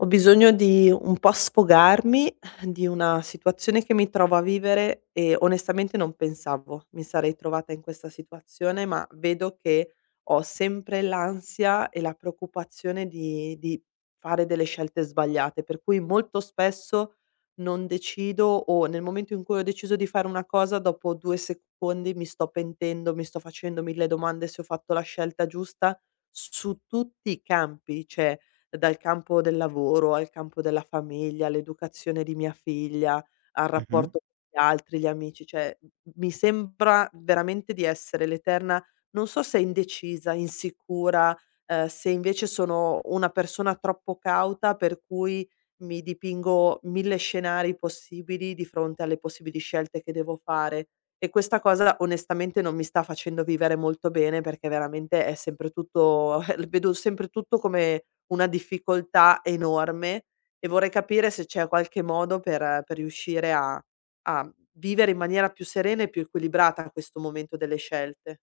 Ho bisogno di un po' sfogarmi di una situazione che mi trovo a vivere e onestamente non pensavo mi sarei trovata in questa situazione, ma vedo che ho sempre l'ansia e la preoccupazione di fare delle scelte sbagliate, per cui molto spesso non decido o nel momento in cui ho deciso di fare una cosa, dopo 2 secondi mi sto pentendo, mi sto facendo 1000 domande se ho fatto la scelta giusta su tutti i campi, cioè dal campo del lavoro al campo della famiglia, all'educazione di mia figlia, al Mh-mh. rapporto con gli altri, gli amici, cioè m mi sembra veramente di essere l'eterna, non so se indecisa, insicura, se invece sono una persona troppo cauta per cui mi dipingo 1000 scenari possibili di fronte alle possibili scelte che devo fare. E questa cosa onestamente non mi sta facendo vivere molto bene, perché veramente è sempre tutto vedo sempre tutto come una difficoltà enorme e vorrei capire se c'è qualche modo per riuscire a vivere in maniera più serena e più equilibrata questo momento delle scelte.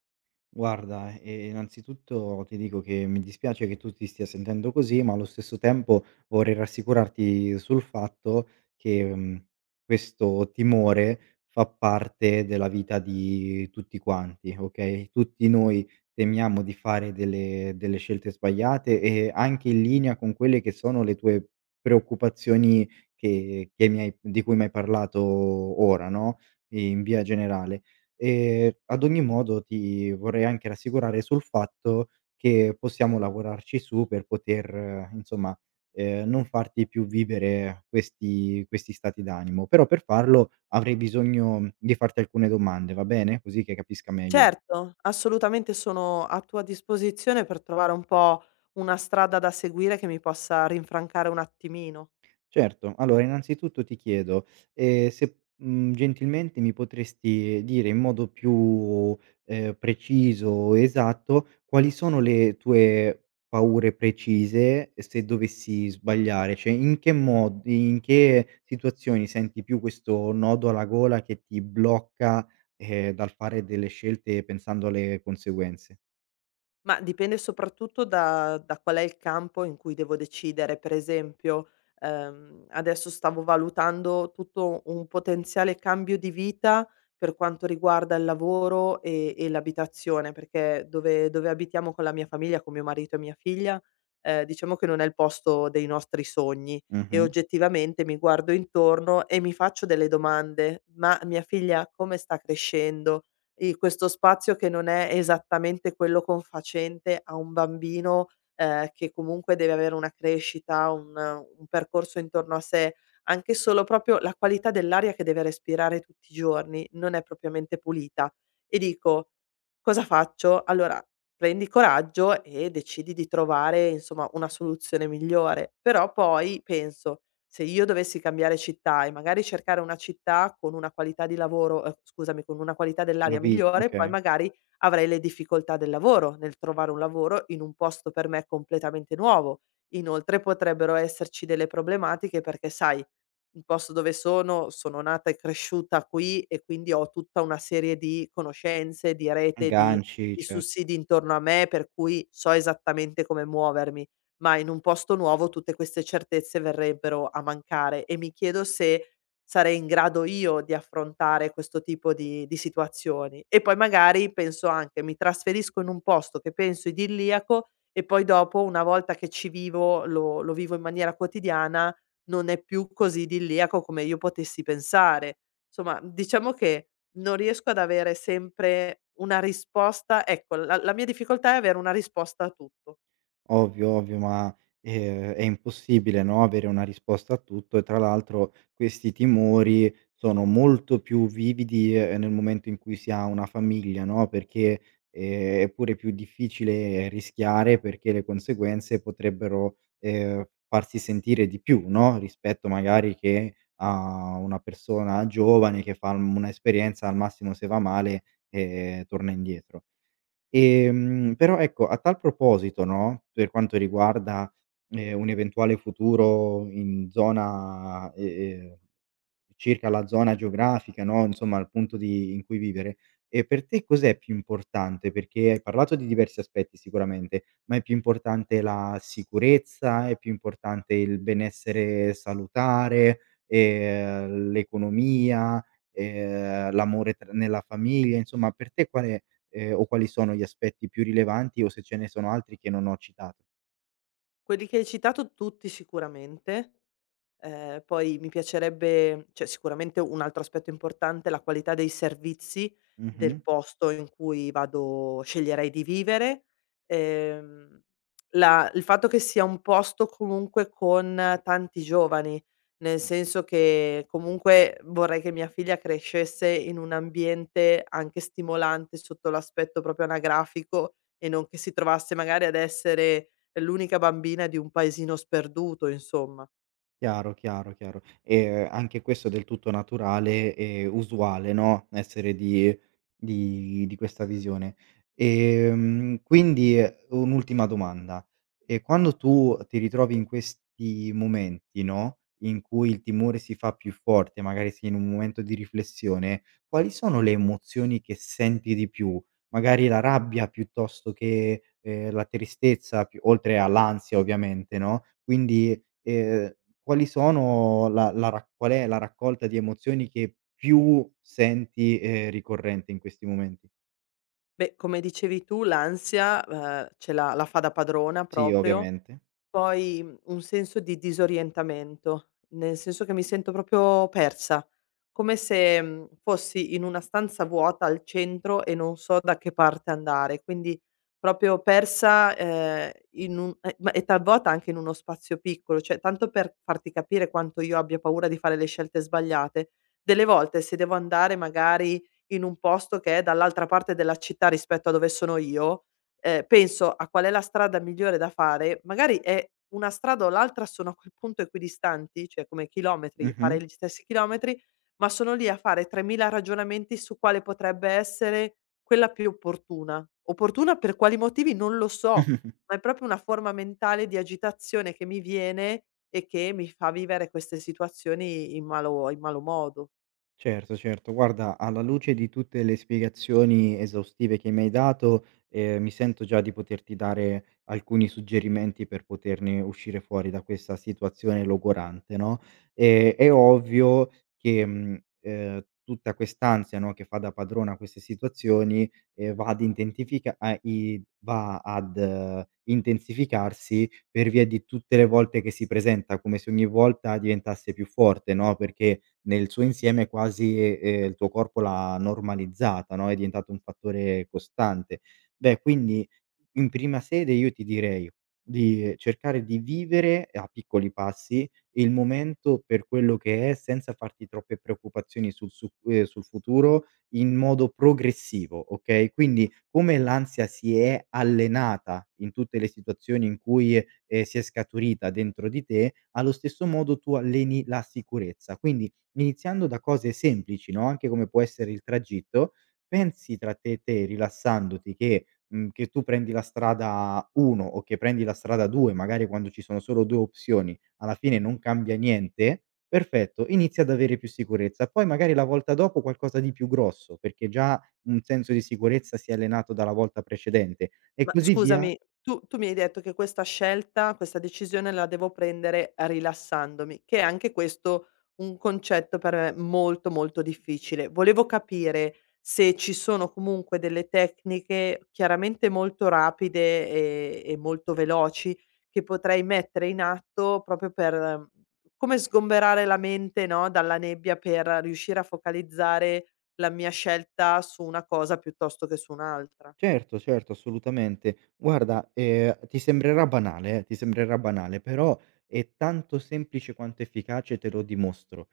Guarda, innanzitutto ti dico che mi dispiace che tu ti stia sentendo così, ma allo stesso tempo vorrei rassicurarti sul fatto che, questo timore fa parte della vita di tutti quanti, okay, tutti noi temiamo di fare delle scelte sbagliate e anche in linea con quelle che sono le tue preoccupazioni che mi hai di cui mi hai parlato ora, no, in via generale. Ad ogni modo ti vorrei anche rassicurare sul fatto che possiamo lavorarci su per poter insomma, non farti più vivere questi stati d'animo, però per farlo avrei bisogno di farti alcune domande, va bene? Così che capisca meglio. Certo, assolutamente sono a tua disposizione per trovare un po' una strada da seguire che mi possa rinfrancare un attimino. Certo, allora innanzitutto ti chiedo, se, gentilmente mi potresti dire in modo più, preciso, esatto, quali sono le tue paure precise se dovessi sbagliare, cioè in che modi in che situazioni senti più questo nodo alla gola che ti blocca, dal fare delle scelte pensando alle conseguenze? Ma dipende soprattutto da qual è il campo in cui devo decidere. Per esempio, adesso stavo valutando tutto un potenziale cambio di vita per quanto riguarda il lavoro e l'abitazione, perché dove abitiamo con la mia famiglia, con mio marito e mia figlia, diciamo che non è il posto dei nostri sogni e Mh-mh. oggettivamente mi guardo intorno e mi faccio delle domande: "Ma mia figlia come sta crescendo? I questo spazio che non è esattamente quello confacente a un bambino, che comunque deve avere una crescita, un percorso intorno a sé, anche solo proprio la qualità dell'aria che deve respirare tutti i giorni non è propriamente pulita. E dico: "Cosa faccio?" Allora, prendi coraggio e decidi di trovare, insomma, una soluzione migliore. Però poi penso: se io dovessi cambiare città e magari cercare una città con una qualità di lavoro scusami, con una qualità Una dell'aria vi migliore, poi Okay. magari avrei le difficoltà del lavoro, nel trovare un lavoro in un posto per me completamente nuovo. Inoltre potrebbero esserci delle problematiche perché sai, il posto dove sono, sono nata e cresciuta qui e quindi ho tutta una serie di conoscenze, di rete, di Agganci. di Cer sussidi intorno a me, per cui so esattamente come muovermi, ma in un posto nuovo tutte queste certezze verrebbero a mancare e mi chiedo se sarei in grado io di affrontare questo tipo di situazioni. E poi magari penso anche: mi trasferisco in un posto che penso idilliaco e poi dopo, una volta che ci vivo, lo vivo in maniera quotidiana, non è più così idilliaco come io potessi pensare. Insomma, diciamo che non riesco ad avere sempre una risposta, ecco, la mia difficoltà è avere una risposta a tutto. Ovvio, ovvio, ma, è impossibile, no, avere una risposta a tutto e tra l'altro questi timori sono molto più vividi, nel momento in cui si ha una famiglia, no, perché, è pure più difficile rischiare perché le conseguenze potrebbero, farsi sentire di più, no, rispetto magari che a una persona giovane che fa un'esperienza, al massimo se va male, torna indietro. Però ecco, a tal proposito, no, per quanto riguarda, un eventuale futuro in zona, ehm circa la zona geografica, no, insomma il punto di in cui vivere. E per te cos'è più importante? Perché hai parlato di diversi aspetti sicuramente, ma è più importante la sicurezza, è più importante il benessere salutare, l'economia, l'amore tr nella famiglia, insomma per te qual è, o quali sono gli aspetti più rilevanti o se ce ne sono altri che non ho citato? Quelli che hai citato tutti sicuramente. Poi mi piacerebbe, cioè sicuramente un altro aspetto importante è la qualità dei servizi del Mh-mh. posto in cui vado sceglierei di vivere. Ehm, la il fatto che sia un posto comunque con tanti giovani, nel senso che comunque vorrei che mia figlia crescesse in un ambiente anche stimolante sotto l'aspetto proprio anagrafico e non che si trovasse magari ad essere l'unica bambina di un paesino sperduto, insomma. Chiaro, chiaro, chiaro. E anche questo è del tutto naturale e usuale, no, essere di questa visione. Quindi un'ultima domanda: quando tu ti ritrovi in questi momenti, no, in cui il timore si fa più forte, magari sei in un momento di riflessione, quali sono le emozioni che senti di più? Magari la rabbia piuttosto che, la tristezza, più oltre all'ansia ovviamente, no, quindi ehm, quali sono la la ra qual è la raccolta di emozioni che più senti, ricorrente in questi momenti? Beh, come dicevi tu l'ansia, ce l'ha la fa da padrona Sì, proprio, ovviamente. poi, un senso di disorientamento, nel senso che mi sento proprio persa, come se, fossi in una stanza vuota al centro e non so da che parte andare, quindi proprio persa, in un e ma e talvolta anche in uno spazio piccolo. Cioè, tanto per farti capire quanto io abbia paura di fare le scelte sbagliate, delle volte se devo andare magari in un posto che è dall'altra parte della città rispetto a dove sono io, penso a qual è la strada migliore da fare, magari è una strada o l'altra sono a quel punto equidistanti, cioè come chilometri, Mh-mh. fare gli stessi chilometri, ma sono lì a fare 3000 ragionamenti su quale potrebbe essere quella più opportuna. Opportuna per quali motivi non lo so, ma è proprio una forma mentale di agitazione che mi viene e che mi fa vivere queste situazioni in malo modo. Certo, certo. Guarda, alla luce di tutte le spiegazioni esaustive che mi hai dato, mi sento già di poterti dare alcuni suggerimenti per poterne uscire fuori da questa situazione logorante, no, è ovvio che, tutta quest'ansia, no, che fa da padrona a queste situazioni, va ad intensifica a i va ad intensificarsi per via di tutte le volte che si presenta, come se ogni volta diventasse più forte, no, perché nel suo insieme quasi, il tuo corpo l'ha normalizzata, no, è diventato un fattore costante. Beh, quindi in prima sede io ti direi di cercare di vivere a piccoli passi il momento per quello che è, senza farti troppe preoccupazioni sul futuro, in modo progressivo, okay, quindi come l'ansia si è allenata in tutte le situazioni in cui, si è scaturita dentro di te, allo stesso modo tu alleni la sicurezza. Quindi iniziando da cose semplici, no, anche come può essere il tragitto, pensi tra te e te rilassandoti che tu prendi la strada 1 o che prendi la strada 2, magari quando ci sono solo 2 opzioni, alla fine non cambia niente, perfetto, inizi ad avere più sicurezza. Poi magari la volta dopo qualcosa di più grosso, perché già un senso di sicurezza si è allenato dalla volta precedente e Ma così via. scusami, tu mi hai detto che questa scelta, questa decisione la devo prendere rilassandomi, che è anche questo un concetto per me molto, molto difficile. Volevo capire se ci sono comunque delle tecniche chiaramente molto rapide e molto veloci che potrei mettere in atto proprio per come sgomberare la mente, no, dalla nebbia per riuscire a focalizzare la mia scelta su una cosa piuttosto che su un'altra. Certo, certo, assolutamente. Guarda, ti sembrerà banale, però è tanto semplice quanto efficace, te lo dimostro.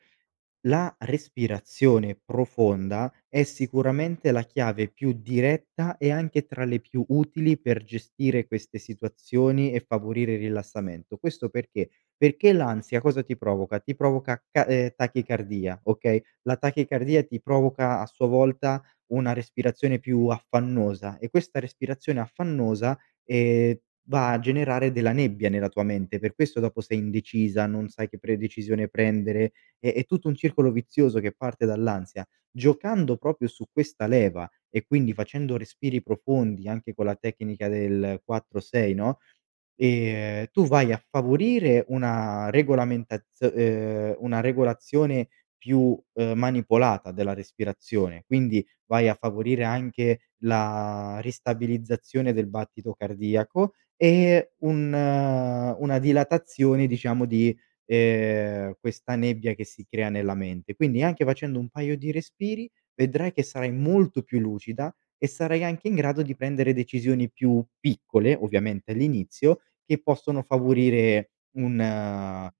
La respirazione profonda è sicuramente la chiave più diretta e anche tra le più utili per gestire queste situazioni e favorire il rilassamento. Questo perché? Perché l'ansia cosa ti provoca? Ti provoca ca tachicardia, okay, la tachicardia ti provoca a sua volta una respirazione più affannosa e questa respirazione affannosa, ehm, va a generare della nebbia nella tua mente, per questo dopo sei indecisa, non sai che pre decisione prendere, è tutto un circolo vizioso che parte dall'ansia. Giocando proprio su questa leva e quindi facendo respiri profondi anche con la tecnica del 4-6, no, tu vai a favorire una regolazione più, manipolata della respirazione, quindi vai a favorire anche la ristabilizzazione del battito cardiaco e un una dilatazione diciamo di, questa nebbia che si crea nella mente. Quindi anche facendo un paio di respiri vedrai che sarai molto più lucida e sarai anche in grado di prendere decisioni più piccole, ovviamente all'inizio, che possono favorire un eh,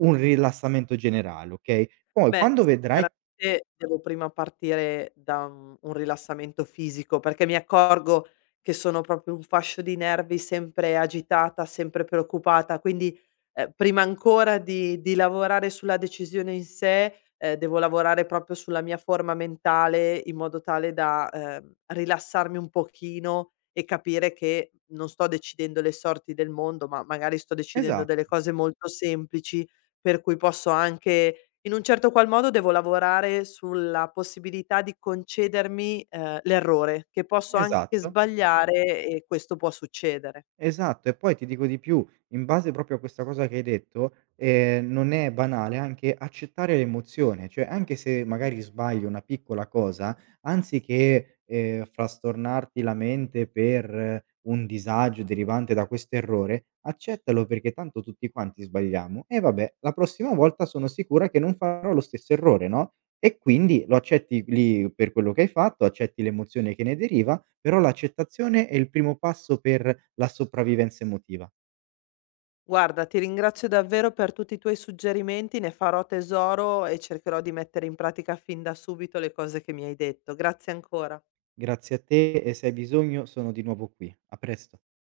un rilassamento generale, okay, poi Beh, quando sì, vedrai. chiaramente devo prima partire da un rilassamento fisico, perché mi accorgo che sono proprio un fascio di nervi, sempre agitata, sempre preoccupata, quindi, prima ancora di lavorare sulla decisione in sé, devo lavorare proprio sulla mia forma mentale, in modo tale da, rilassarmi un pochino e capire che non sto decidendo le sorti del mondo, ma magari sto decidendo Esatto, delle cose molto semplici, per cui posso anche, in un certo qual modo devo lavorare sulla possibilità di concedermi, l'errore, che posso anche esatto. sbagliare e questo può succedere. Esatto, e poi ti dico di più, in base proprio a questa cosa che hai detto, non è banale anche accettare l'emozione, cioè anche se magari sbagli una piccola cosa, anziché, frastornarti la mente per un disagio derivante da questo errore, accettalo perché tanto tutti quanti sbagliamo e vabbè, la prossima volta sono sicura che non farò lo stesso errore, no, e quindi lo accetti lì per quello che hai fatto, accetti l'emozione che ne deriva, però l'accettazione è il primo passo per la sopravvivenza emotiva. Guarda, ti ringrazio davvero per tutti i tuoi suggerimenti, ne farò tesoro e cercherò di mettere in pratica fin da subito le cose che mi hai detto. Grazie ancora. Grazie a te e se hai bisogno sono di nuovo qui. A presto.